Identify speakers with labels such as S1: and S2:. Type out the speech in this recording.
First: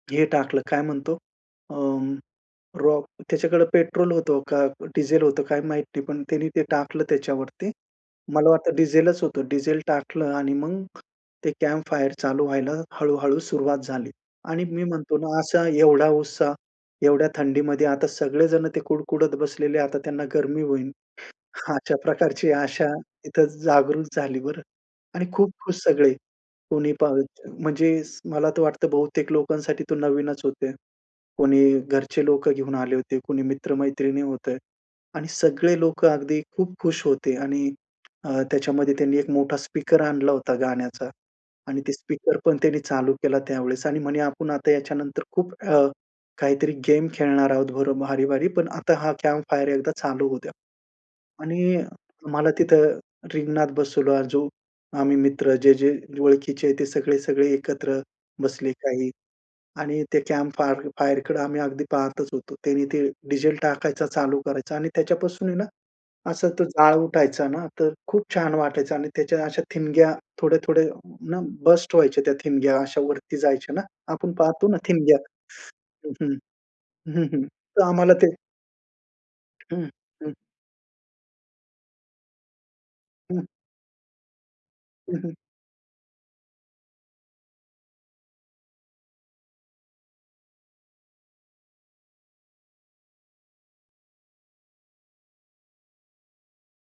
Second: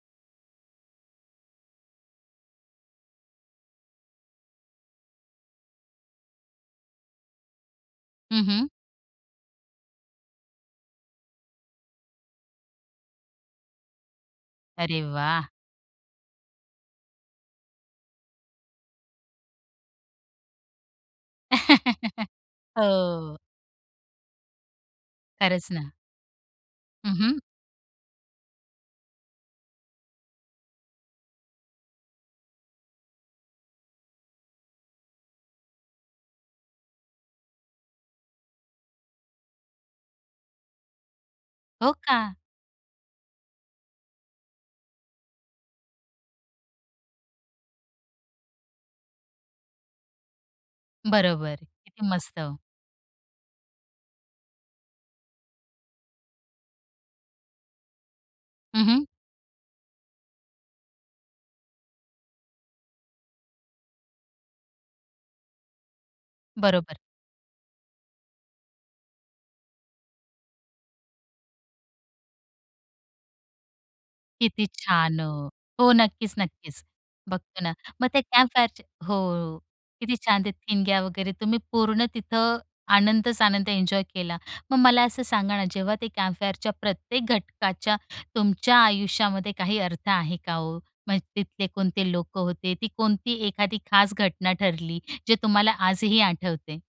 S1: हे टाकलं काय म्हणतो, अ, रॉक त्याच्याकडे पेट्रोल होतं का डीझेल होतं काय माहित नाही, पण त्यांनी ते टाकलं त्याच्यावरती.
S2: हं,
S1: मला
S2: हं.
S1: वाटतं डीझेलच होतं डीझेल टाकलं आणि मग, ते कॅम्प फायर चालू व्हायला हळू-हळू सुरुवात झाली. आणि मी
S2: अरे
S1: म्हणतो ना,
S2: वाह!
S1: असा एवढा उत्साह. एवढ्या थंडीमध्ये आता सगळेजण ते कुडकुडत बसलेले आता त्यांना गरमी होईल. अशा प्रकारची आशा
S2: हो.
S1: इथं जागृत झाली बरं आणि खूप
S2: खरंच
S1: खुश
S2: ना.
S1: सगळे. कोणी पाह
S2: हं, हं.
S1: म्हणजे मला तर वाटतं बहुतेक लोकांसाठी तो नवीनच होते. कुणी घरचे लोकं घेऊन आले होते, कुणी मित्र-मैत्रिणी होते. आणि सगळे लोकं अगदी खूप खुश होते आणि अ, त्याच्यामध्ये त्यांनी एक मोठा स्पीकर आणला होता गाण्याचा आणि
S2: हो
S1: ते
S2: का?
S1: स्पीकर पण त्यांनी चालू केला त्यावेळेस आणि म्हणे आपण आता याच्यानंतर खूप अ, काहीतरी गेम खेळणार आहोत बरं भारी-भारी पण आता हा कॅम्प फायर एकदा चालू होऊ द्या.
S2: बरोबर.
S1: आणि
S2: किती
S1: मला
S2: मस्त.
S1: तिथं रिंगणात बसवला. जो आम्ही मित्र जे-जे ओळखीचे आहेत ते सगळे-सगळे एकत्र बसले
S2: हं, हं.
S1: काही आणि ते कॅम्प फायर फायरकडे आम्ही अगदी पाहतच होतो. त्याने ते डीझेल टाकायचा, चालू करायचा आणि त्याच्यापासून आहे ना असा तो जाळ
S2: बरोबर.
S1: उठायचा ना, तर खूप छान वाटायचं आणि त्याच्या अशा ठिणग्या थोड्या-थोड्याना बस्ट व्हायच्या त्या ठिणग्या अशा वरती जायच्या ना आपण
S2: किती
S1: पाहतो ना ठिणग्या
S2: छान हो हो
S1: हं.
S2: नक्कीच,
S1: हं,
S2: नक्कीच.
S1: हं, हं.
S2: बघतोना,
S1: तर
S2: मग
S1: आम्हाला
S2: ते
S1: ते
S2: कॅम्प फायरच हो.
S1: हं,
S2: किती
S1: हं.
S2: छान ते ठिणग्या वगैरे तुम्ही पूर्ण तिथं
S1: हं.
S2: आनंदच-आनंद एन्जॉय केला. मग मला
S1: हं,
S2: असं
S1: हं.
S2: सांगा ना, जेव्हा ते कॅम्प फायरच्या प्रत्येक घटकाच्या, तुमच्या आयुष्यामध्ये काही अर्थ आहे का हो? मग तिथले कोणते लोकं होते ती कोणती एखादी खास घटना ठरली, जे तुम्हाला आजही आठवते?